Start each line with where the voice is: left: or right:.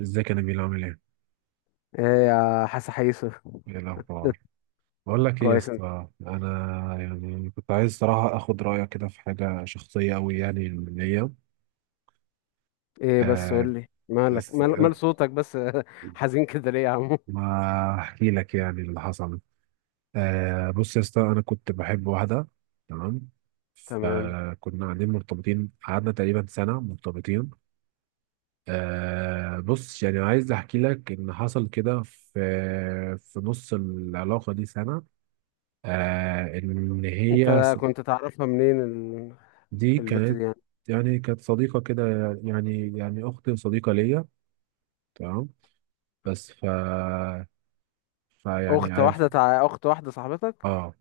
right: ازيك يا نبيل عامل ايه؟
left: ايه يا حاسة حيسة.
right: ايه الاخبار؟ بقول لك ايه يا
left: كويس أوي.
right: اسطى، انا يعني كنت عايز صراحه اخد رايك كده في حاجه شخصيه قوي يعني ليا.
left: ايه بس
right: آه
left: قول لي مالك
right: بس
left: مال,
right: آه
left: مال صوتك بس. حزين كده ليه يا عمو؟
right: ما احكي لك يعني اللي حصل. آه، بص يا اسطى، انا كنت بحب واحده. تمام.
left: تمام.
right: فكنا قاعدين مرتبطين، قعدنا تقريبا سنه مرتبطين. آه، بص يعني عايز احكي لك ان حصل كده في نص العلاقه دي سنه. آه ان هي
left: انت كنت تعرفها منين
right: دي
left: البت
right: كانت
left: دي يعني؟
right: يعني كانت صديقة كده، يعني أخت صديقة ليا. تمام. بس ف فيعني عرف
left: اخت واحدة صاحبتك؟
right: اه،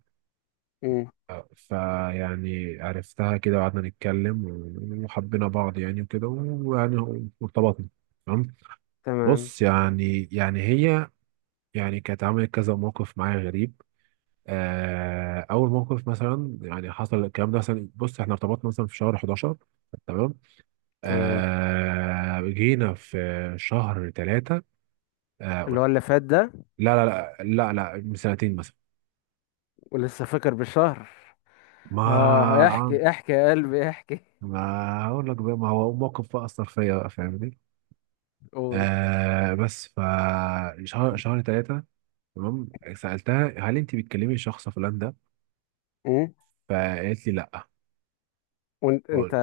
left: امم.
right: فيعني عرفتها كده وقعدنا نتكلم وحبينا بعض يعني وكده ويعني وارتبطنا. تمام.
left: تمام
right: بص يعني يعني هي، يعني كانت عملت كذا موقف معايا غريب. آه، أول موقف مثلا يعني حصل الكلام ده، مثلا بص احنا ارتبطنا مثلا في شهر 11. تمام.
left: تمام.
right: آه، جينا في شهر ثلاثة. آه
left: اللي
right: قلت-
left: هو اللي فات ده؟
right: لا لا لا لا لا، من سنتين مثلا.
left: ولسه فاكر بالشهر؟ اه
right: ما
left: احكي احكي يا قلبي احكي.
right: ما اقول لك بقى، ما هو موقف بقى اثر فيا بقى، فاهمني؟
left: قول.
right: آه بس ف شهر ثلاثة. تمام. سألتها هل انت بتكلمي شخص فلان ده؟
left: امم.
right: فقالت لي لا.
left: وانت
right: قلت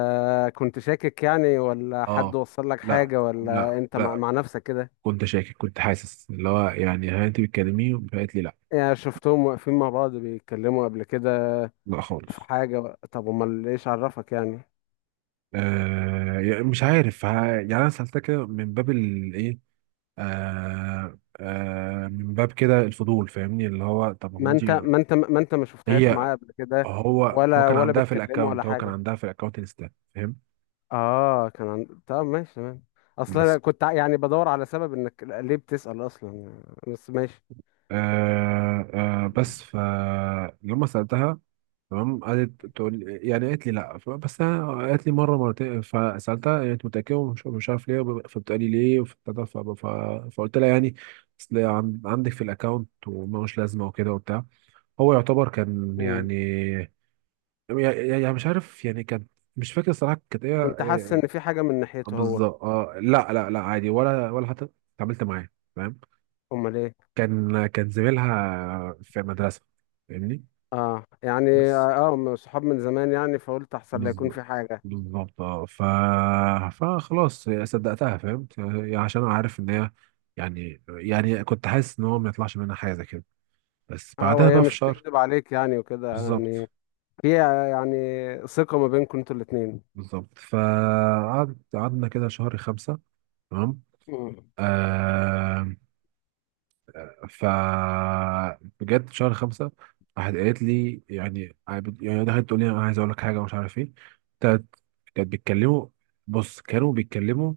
left: كنت شاكك يعني، ولا حد
right: اه،
left: وصل لك
right: لا
left: حاجة،
right: لا
left: ولا انت مع,
right: لا،
left: مع نفسك كده؟
right: كنت شاكك، كنت حاسس اللي هو يعني هل انت بتكلميه؟ فقالت لي لا.
left: يعني شفتهم واقفين مع بعض بيتكلموا قبل كده؟
right: لا
left: في
right: خالص.
left: حاجة؟ طب امال ايش عرفك يعني؟
right: آه يعني مش عارف يعني انا سالتها كده من باب الايه، آه آه من باب كده الفضول، فاهمني اللي هو طب هو
left: ما
right: انت.
left: انت ما انت ما انت ما شفتهاش
right: هي.
left: معاه قبل كده؟
right: هو. هو
left: ولا
right: كان
left: ولا
right: عندها في
left: بيتكلموا ولا
right: الاكونت هو كان
left: حاجة؟
right: عندها في الاكونت انستا، فاهم؟
left: اه كان طب ماشي تمام. اصلا أنا كنت يعني بدور على سبب انك ليه بتسأل اصلا، بس ماشي.
right: آه. آه بس ف يوم ما سألتها تمام، يعني قالت لي لا. بس انا قالت لي مره مرتين، فسالتها يعني انت متاكده؟ ومش مش عارف ليه فبتقالي ليه فقلت لها يعني اصل عندك في الاكونت وملوش لازمه وكده وبتاع. هو يعتبر كان
left: مم.
right: يعني، يعني مش عارف يعني كان. مش فاكر الصراحه كانت ايه
left: كنت حاسس ان في حاجة من ناحيته هو؟
right: بالظبط. اه لا لا لا عادي، ولا ولا حتى اتعاملت معاه فاهم.
left: امال ايه؟
right: كان زميلها في مدرسة، فاهمني؟
left: اه يعني
right: بس.
left: اه من صحاب من زمان يعني، فقلت احسن لا يكون
right: بالظبط.
left: في حاجة.
right: بالظبط اه. فخلاص صدقتها، فاهم؟ عشان أنا عارف ان هي يعني، يعني كنت حاسس ان هو ما يطلعش منها حاجة زي كده. بس
left: اه،
right: بعدها
left: وهي
right: بقى في
left: مش
right: شهر.
left: تكذب عليك يعني وكده
right: بالظبط.
left: يعني. في يعني ثقة ما بينكم انتوا الاتنين.
right: بالظبط. قعدنا كده شهر خمسة. تمام.
left: مم.
right: آه. ف. بجد شهر خمسة راحت قالت لي يعني، يعني دخلت تقول لي انا عايز اقول لك حاجه ومش عارف ايه. كانت. كانت بيتكلموا. بص كانوا بيتكلموا.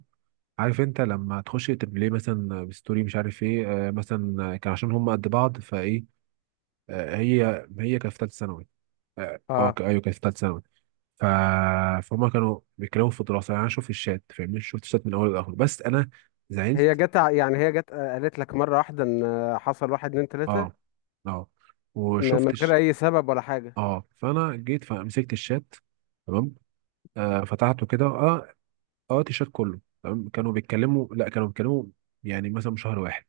right: عارف انت لما تخش تبليه مثلا بستوري مش عارف ايه، آه مثلا كان عشان هم قد بعض فايه. آه، هي كانت في ثالثه ثانوي. اه آه،
left: اه
right: ايوه كانت في ثالثه ثانوي. ف... فهم كانوا بيتكلموا في الدراسه، يعني انا شفت الشات فاهمني، شفت الشات من اول لاخر. بس انا
left: هي
right: زعلت.
left: جت يعني هي جت قالت لك مرة واحدة ان حصل واحد اتنين
right: اه.
left: تلاتة؟
right: اه
left: من غير
right: وشفتش.
left: اي سبب ولا حاجة؟
right: اه فانا جيت فمسكت الشات. تمام. آه فتحته كده، اه. اه الشات كله تمام، كانوا بيتكلموا. لا كانوا بيتكلموا يعني مثلا شهر واحد.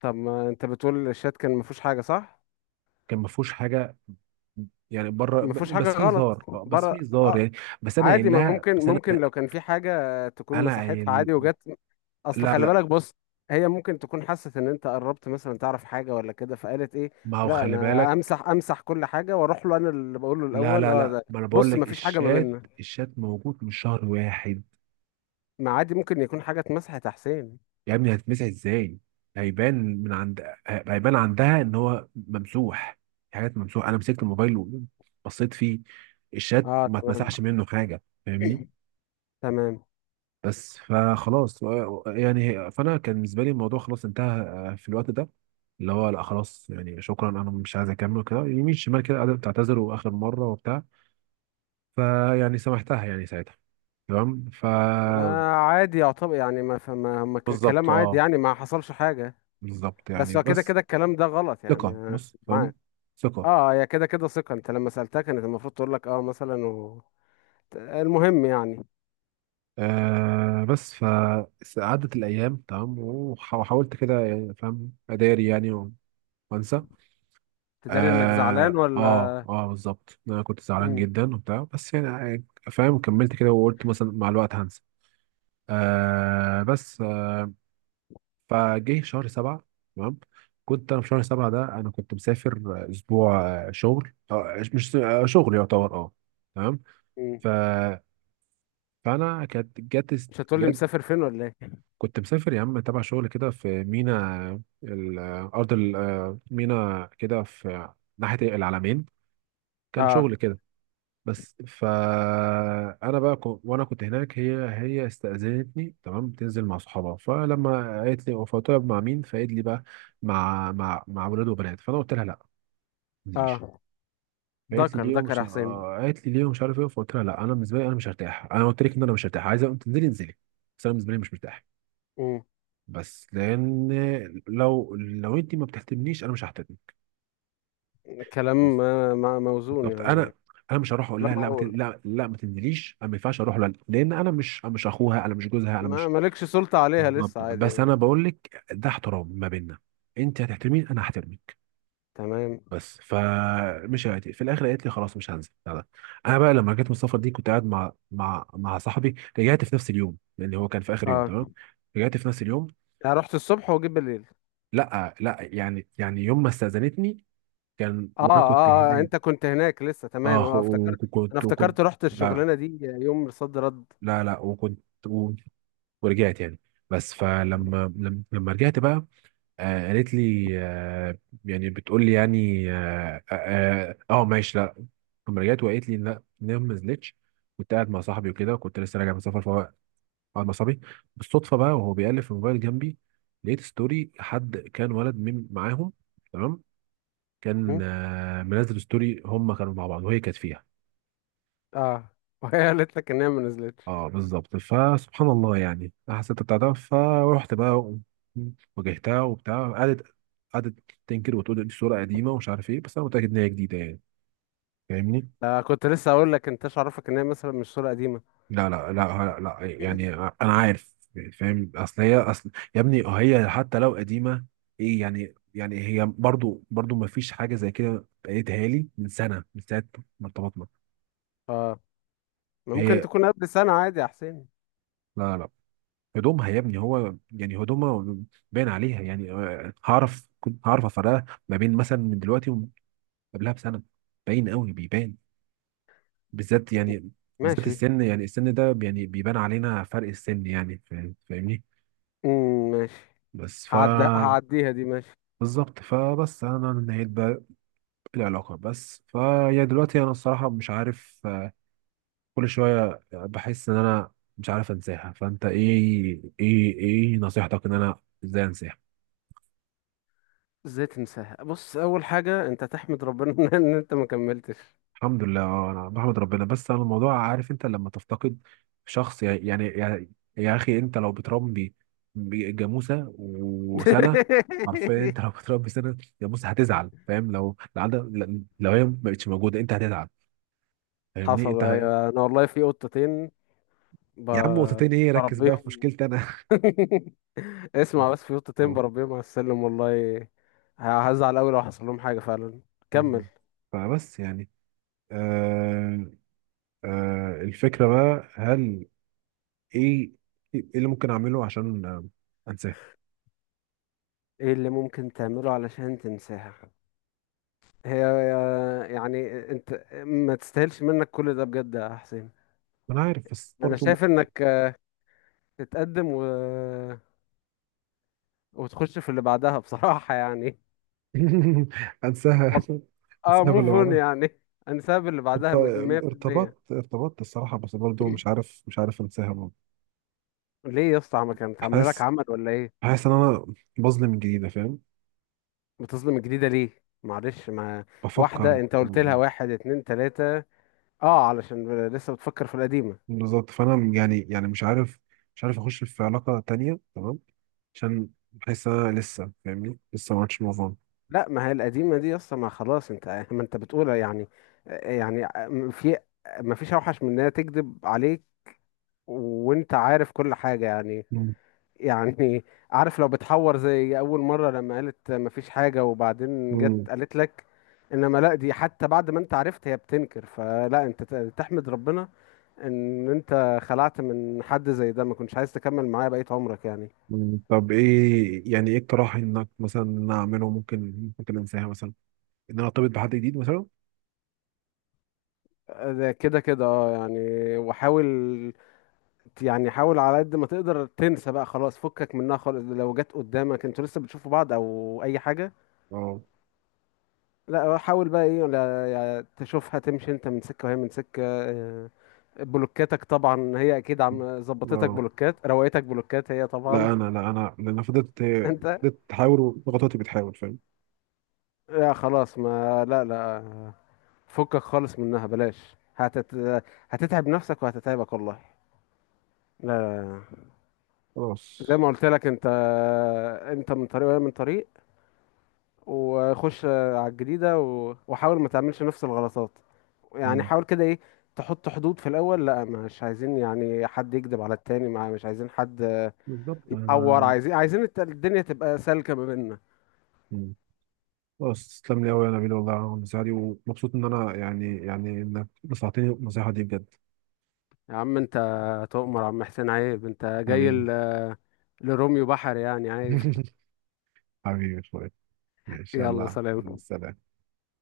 left: طب ما انت بتقول الشات كان ما فيهوش حاجة، صح؟
right: كان ما فيهوش حاجه يعني، بره
left: ما فيهوش حاجة
right: بس في
left: غلط.
right: هزار، آه، بس
left: بره.
right: في هزار
left: اه
right: يعني.
left: عادي. ما ممكن،
right: بس انا.
left: ممكن لو كان في حاجة تكون
right: انا
left: مساحتها
right: قايل.
left: عادي، وجت. اصل
right: لا
left: خلي
right: لا.
left: بالك. بص، هي ممكن تكون حست ان انت قربت مثلا تعرف حاجة ولا كده، فقالت ايه
right: ما هو
left: لا
right: خلي
left: انا
right: بالك.
left: امسح امسح كل حاجة واروح له انا اللي بقول له
right: لا
left: الاول.
right: لا
left: اه
right: لا،
left: ده
right: ما انا بقول
left: بص،
right: لك
left: ما فيش حاجة ما
right: الشات،
left: بيننا.
right: الشات موجود من شهر واحد.
left: ما عادي ممكن يكون حاجة اتمسحت يا حسين.
right: يا ابني هتتمسح ازاي؟ هيبان. من عند هيبان عندها ان هو ممسوح، في حاجات ممسوح. انا مسكت الموبايل وبصيت فيه، الشات
left: اه
right: ما اتمسحش
left: تمام.
right: منه حاجه فاهمني.
left: تمام.
right: بس فخلاص يعني. فانا كان بالنسبه لي الموضوع خلاص انتهى، آه، في الوقت ده اللي هو لا خلاص يعني شكرا انا مش عايز اكمل كده يمين شمال، كده قاعده بتعتذر واخر مره وبتاع. فيعني سامحتها يعني ساعتها. تمام. ف.
left: آه عادي يعتبر يعني، ما فما ما ك-
right: بالظبط
left: كلام عادي
right: اه.
left: يعني، ما حصلش حاجة.
right: بالظبط يعني
left: بس هو كده
right: بس
left: كده الكلام ده غلط يعني
right: ثقه، بس تمام،
left: معاك.
right: ثقه.
left: اه، هي كده كده ثقة، انت لما سألتها كانت المفروض تقول لك اه مثلا المهم يعني.
right: آه، بس فعدت الأيام تمام، وحاولت كده يعني فاهم أداري يعني وأنسى.
left: تداري انك زعلان
right: آه آه
left: ولا؟
right: آه بالظبط أنا كنت زعلان
left: م-
right: جدا وبتاع بس يعني آه، يعني فاهم كملت كده وقلت مثلا مع الوقت هنسى. آه بس آه، فجه شهر سبعة. تمام. كنت أنا في شهر سبعة ده أنا كنت مسافر، آه، أسبوع. آه، شغل، آه مش آه شغل يعتبر آه. تمام.
left: م.
right: ف. فأنا كانت جت.
left: مش هتقول لي مسافر فين ولا ايه؟
right: كنت مسافر يا عم تبع شغل كده في مينا الأرض، مينا كده في ناحية العلمين، كان
left: اه
right: شغل كده. بس فأنا بقى وأنا كنت هناك هي. هي استأذنتني، تمام، تنزل مع صحابها. فلما قالت لي فطلب مع مين؟ فقالت لي بقى مع مع ولاد وبنات. فأنا قلت لها لا، ما تنزليش.
left: اه.
right: فقالت لي
left: ذكر
right: ليه
left: ذكر
right: ومش
left: يا حسين.
right: آه، قالت لي ليه ومش عارف ايه. فقلت لها لا، انا بالنسبه لي مش هرتاح، انا قلت لك ان انا مش هرتاح. عايزه تنزلي انزلي، بس انا بالنسبه لي مش مرتاح.
left: م.
right: بس لان لو انت ما بتهتمنيش انا مش ههتم. بس
left: كلام موزون
right: بالظبط.
left: يعني.
right: انا مش هروح اقول
left: كلام
right: لها لا ما
left: معقول.
right: لا لا ما تنزليش. انا ما ينفعش اروح لها لان انا مش، أنا مش اخوها، انا مش جوزها، انا
left: ما
right: مش.
left: مالكش سلطة عليها لسه
right: بالظبط.
left: عادي
right: بس انا
left: يعني.
right: بقول لك ده احترام ما بيننا، انت هتحترمين انا هحترمك.
left: تمام.
right: بس فمش في الاخر قالت لي خلاص مش هنزل لا لا. انا بقى لما رجعت من السفر دي كنت قاعد مع مع صاحبي. رجعت في نفس اليوم لان هو كان في اخر يوم
left: اه،
right: تمام. رجعت في نفس اليوم.
left: انا رحت الصبح وجيت بالليل؟
right: لا لا، يعني يعني يوم ما استاذنتني كان
left: اه
right: وانا كنت
left: اه اه،
right: هناك.
left: انت كنت هناك لسه، تمام،
right: اه
left: اه افتكرت. انا
right: وكنت.
left: افتكرت رحت
right: لا
left: الشغلانه دي يوم صد رد.
right: لا لا وكنت. و- ورجعت يعني. بس فلما لما رجعت بقى. آه قالت لي آه يعني بتقول لي يعني اه، آه، آه آه، ماشي لا. لما رجعت وقالت لي لا إن هي ما نزلتش. كنت قاعد مع صاحبي وكده وكنت لسه راجع من سفر. فهو قاعد مع صاحبي بالصدفه بقى، وهو بيقلب في الموبايل جنبي، لقيت ستوري حد كان، ولد من معاهم تمام،
left: م؟
right: كان آه منزل ستوري هم كانوا مع بعض وهي كانت فيها.
left: اه وهي قالت لك ان هي ما نزلتش؟
right: اه بالظبط. فسبحان الله، يعني أنا حسيت بتاع ده. فروحت بقى واجهتها وبتاع. قعدت تنكر وتقول دي صورة قديمة ومش عارف ايه. بس انا متأكد ان هي جديدة يعني فاهمني.
left: آه كنت لسه اقول لك انتش عارفك ان هي مثلا مش صوره قديمه؟
right: لا لا لا. لا، لا يعني انا عارف فاهم. اصل هي اصل يا ابني هي حتى لو قديمة ايه يعني؟ يعني هي برضو ما فيش حاجة زي كده بقيتها لي من سنة، من ساعة ما ارتبطنا.
left: اه، ما ممكن
right: هي.
left: تكون قبل سنه عادي يا حسين.
right: لا لا. هدومها يا ابني هو يعني هدومها باين عليها، يعني آه، هعرف، كنت هعرف افرقها ما بين مثلا من دلوقتي ومن قبلها بسنه. باين قوي بيبان، بالذات
left: م.
right: يعني، بالذات
left: ماشي.
right: السن، يعني السن ده يعني بيبان علينا فرق السن يعني فاهمني.
left: ماشي.
right: بس ف.
left: هعدي دي ماشي.
right: بالظبط. فبس انا نهيت بقى العلاقه. بس فيا دلوقتي انا الصراحه مش عارف، آه، كل شويه بحس ان انا مش عارف انساها. فانت ايه ايه ايه نصيحتك ان انا ازاي انساها؟
left: ازاي تنساها؟ بص، اول حاجه انت تحمد ربنا ان انت ما كملتش.
right: الحمد لله اه انا بحمد ربنا. بس انا الموضوع عارف انت لما تفتقد شخص، يعني يعني يا اخي انت لو بتربي جاموسه وسنه، حرفيا انت لو بتربي سنه جاموسه هتزعل، فاهم؟ لو لو عندك، لو هي ما بقتش موجوده انت هتزعل فاهمني؟
left: حصل،
right: انت.
left: ايوه انا والله في قطتين ب...
right: يا عم نقطتين ايه، ركز بقى في
left: بربيهم.
right: مشكلتي انا.
left: اسمع، بس في قطتين بربيهم على السلم والله. هزعل أوي لو حصل لهم حاجة فعلا. كمل.
right: فبس يعني. آه. آه الفكره بقى، هل ايه ايه اللي ممكن اعمله عشان آه، انساه؟
left: ايه اللي ممكن تعمله علشان تنساها؟ هي يعني انت ما تستاهلش منك كل ده بجد يا حسين.
right: انا عارف بس
left: انا
right: برضه.
left: شايف انك تتقدم وتخش في اللي بعدها بصراحة يعني.
right: انساها.
left: اه
right: انساها
left: موف
right: باللي
left: اون
right: بعدها.
left: يعني. انساب اللي
right: ارت-
left: بعدها 100%.
right: ارتبطت الصراحة بس برضه مش عارف، مش عارف انساها برضه.
left: ليه يا اسطى، ما كانت عامله لك
right: حاسس،
left: عمل ولا ايه؟
right: حاسس ان انا بظلم من جديدة فاهم؟
left: بتظلم الجديدة ليه؟ معلش، ما
right: بفكر.
left: واحدة انت قلت لها واحد اتنين تلاتة. اه علشان لسه بتفكر في القديمة.
right: بالظبط. فانا يعني يعني مش عارف، مش عارف اخش في علاقة تانية تمام، عشان بحس ان انا لسه فاهمني لسه ما عملتش موف اون.
left: لا ما هي القديمة دي اصلا ما خلاص انت، ما انت بتقولها يعني. يعني في، ما فيش اوحش من انها تكذب عليك وانت عارف كل حاجة يعني.
right: مم.
left: يعني عارف لو بتحور زي اول مره لما قالت مفيش حاجه وبعدين جت
right: مم.
left: قالت لك، انما لا دي حتى بعد ما انت عرفت هي بتنكر، فلا انت تحمد ربنا ان انت خلعت من حد زي ده ما كنتش عايز تكمل معاه بقية عمرك يعني.
right: مم. طب ايه يعني ايه اقتراح انك مثلا إن أنا اعمله ممكن ممكن انساها مثلا، ان انا ارتبط بحد جديد مثلا؟
left: ده كده كده اه يعني، وحاول. يعني حاول على قد ما تقدر تنسى بقى، خلاص فكك منها خالص. لو جت قدامك انتوا لسه بتشوفوا بعض او اي حاجة،
right: اه
left: لا حاول بقى ايه، ولا يعني تشوفها تمشي انت من سكة وهي من سكة بلوكاتك طبعا هي اكيد عم ظبطتك
right: اه.
left: بلوكات، روقتك بلوكات هي
right: لا
left: طبعا.
right: انا لا انا لان فضلت.
left: انت
right: فضلت تحاول وضغطاتي بتحاول، فاهم؟
left: لا خلاص، ما لا لا فكك خالص منها، بلاش هتتعب نفسك وهتتعبك والله. لا لا لا. زي
right: خلاص.
left: ما قلت لك انت، انت من طريق وهي من طريق، وخش على الجديدة وحاول ما تعملش نفس الغلطات. يعني
right: مم.
left: حاول كده ايه، تحط حدود في الاول، لا مش عايزين يعني حد يكذب على التاني، مع مش عايزين حد
right: بالظبط
left: يتعور،
right: انا.
left: عايزين الدنيا تبقى سالكة ما بيننا.
right: مم. خلاص. تسلم لي قوي يا نبيل والله على النصيحه دي، ومبسوط ان انا يعني، يعني انك نصحتني النصيحه دي بجد.
left: يا عم انت تؤمر يا عم حسين، عيب انت جاي
right: حبيبي.
left: لروميو بحر يعني، عيب.
right: حبيبي يا اخويا. ماشي
left: يلا
right: يلا.
left: سلام.
right: سلام.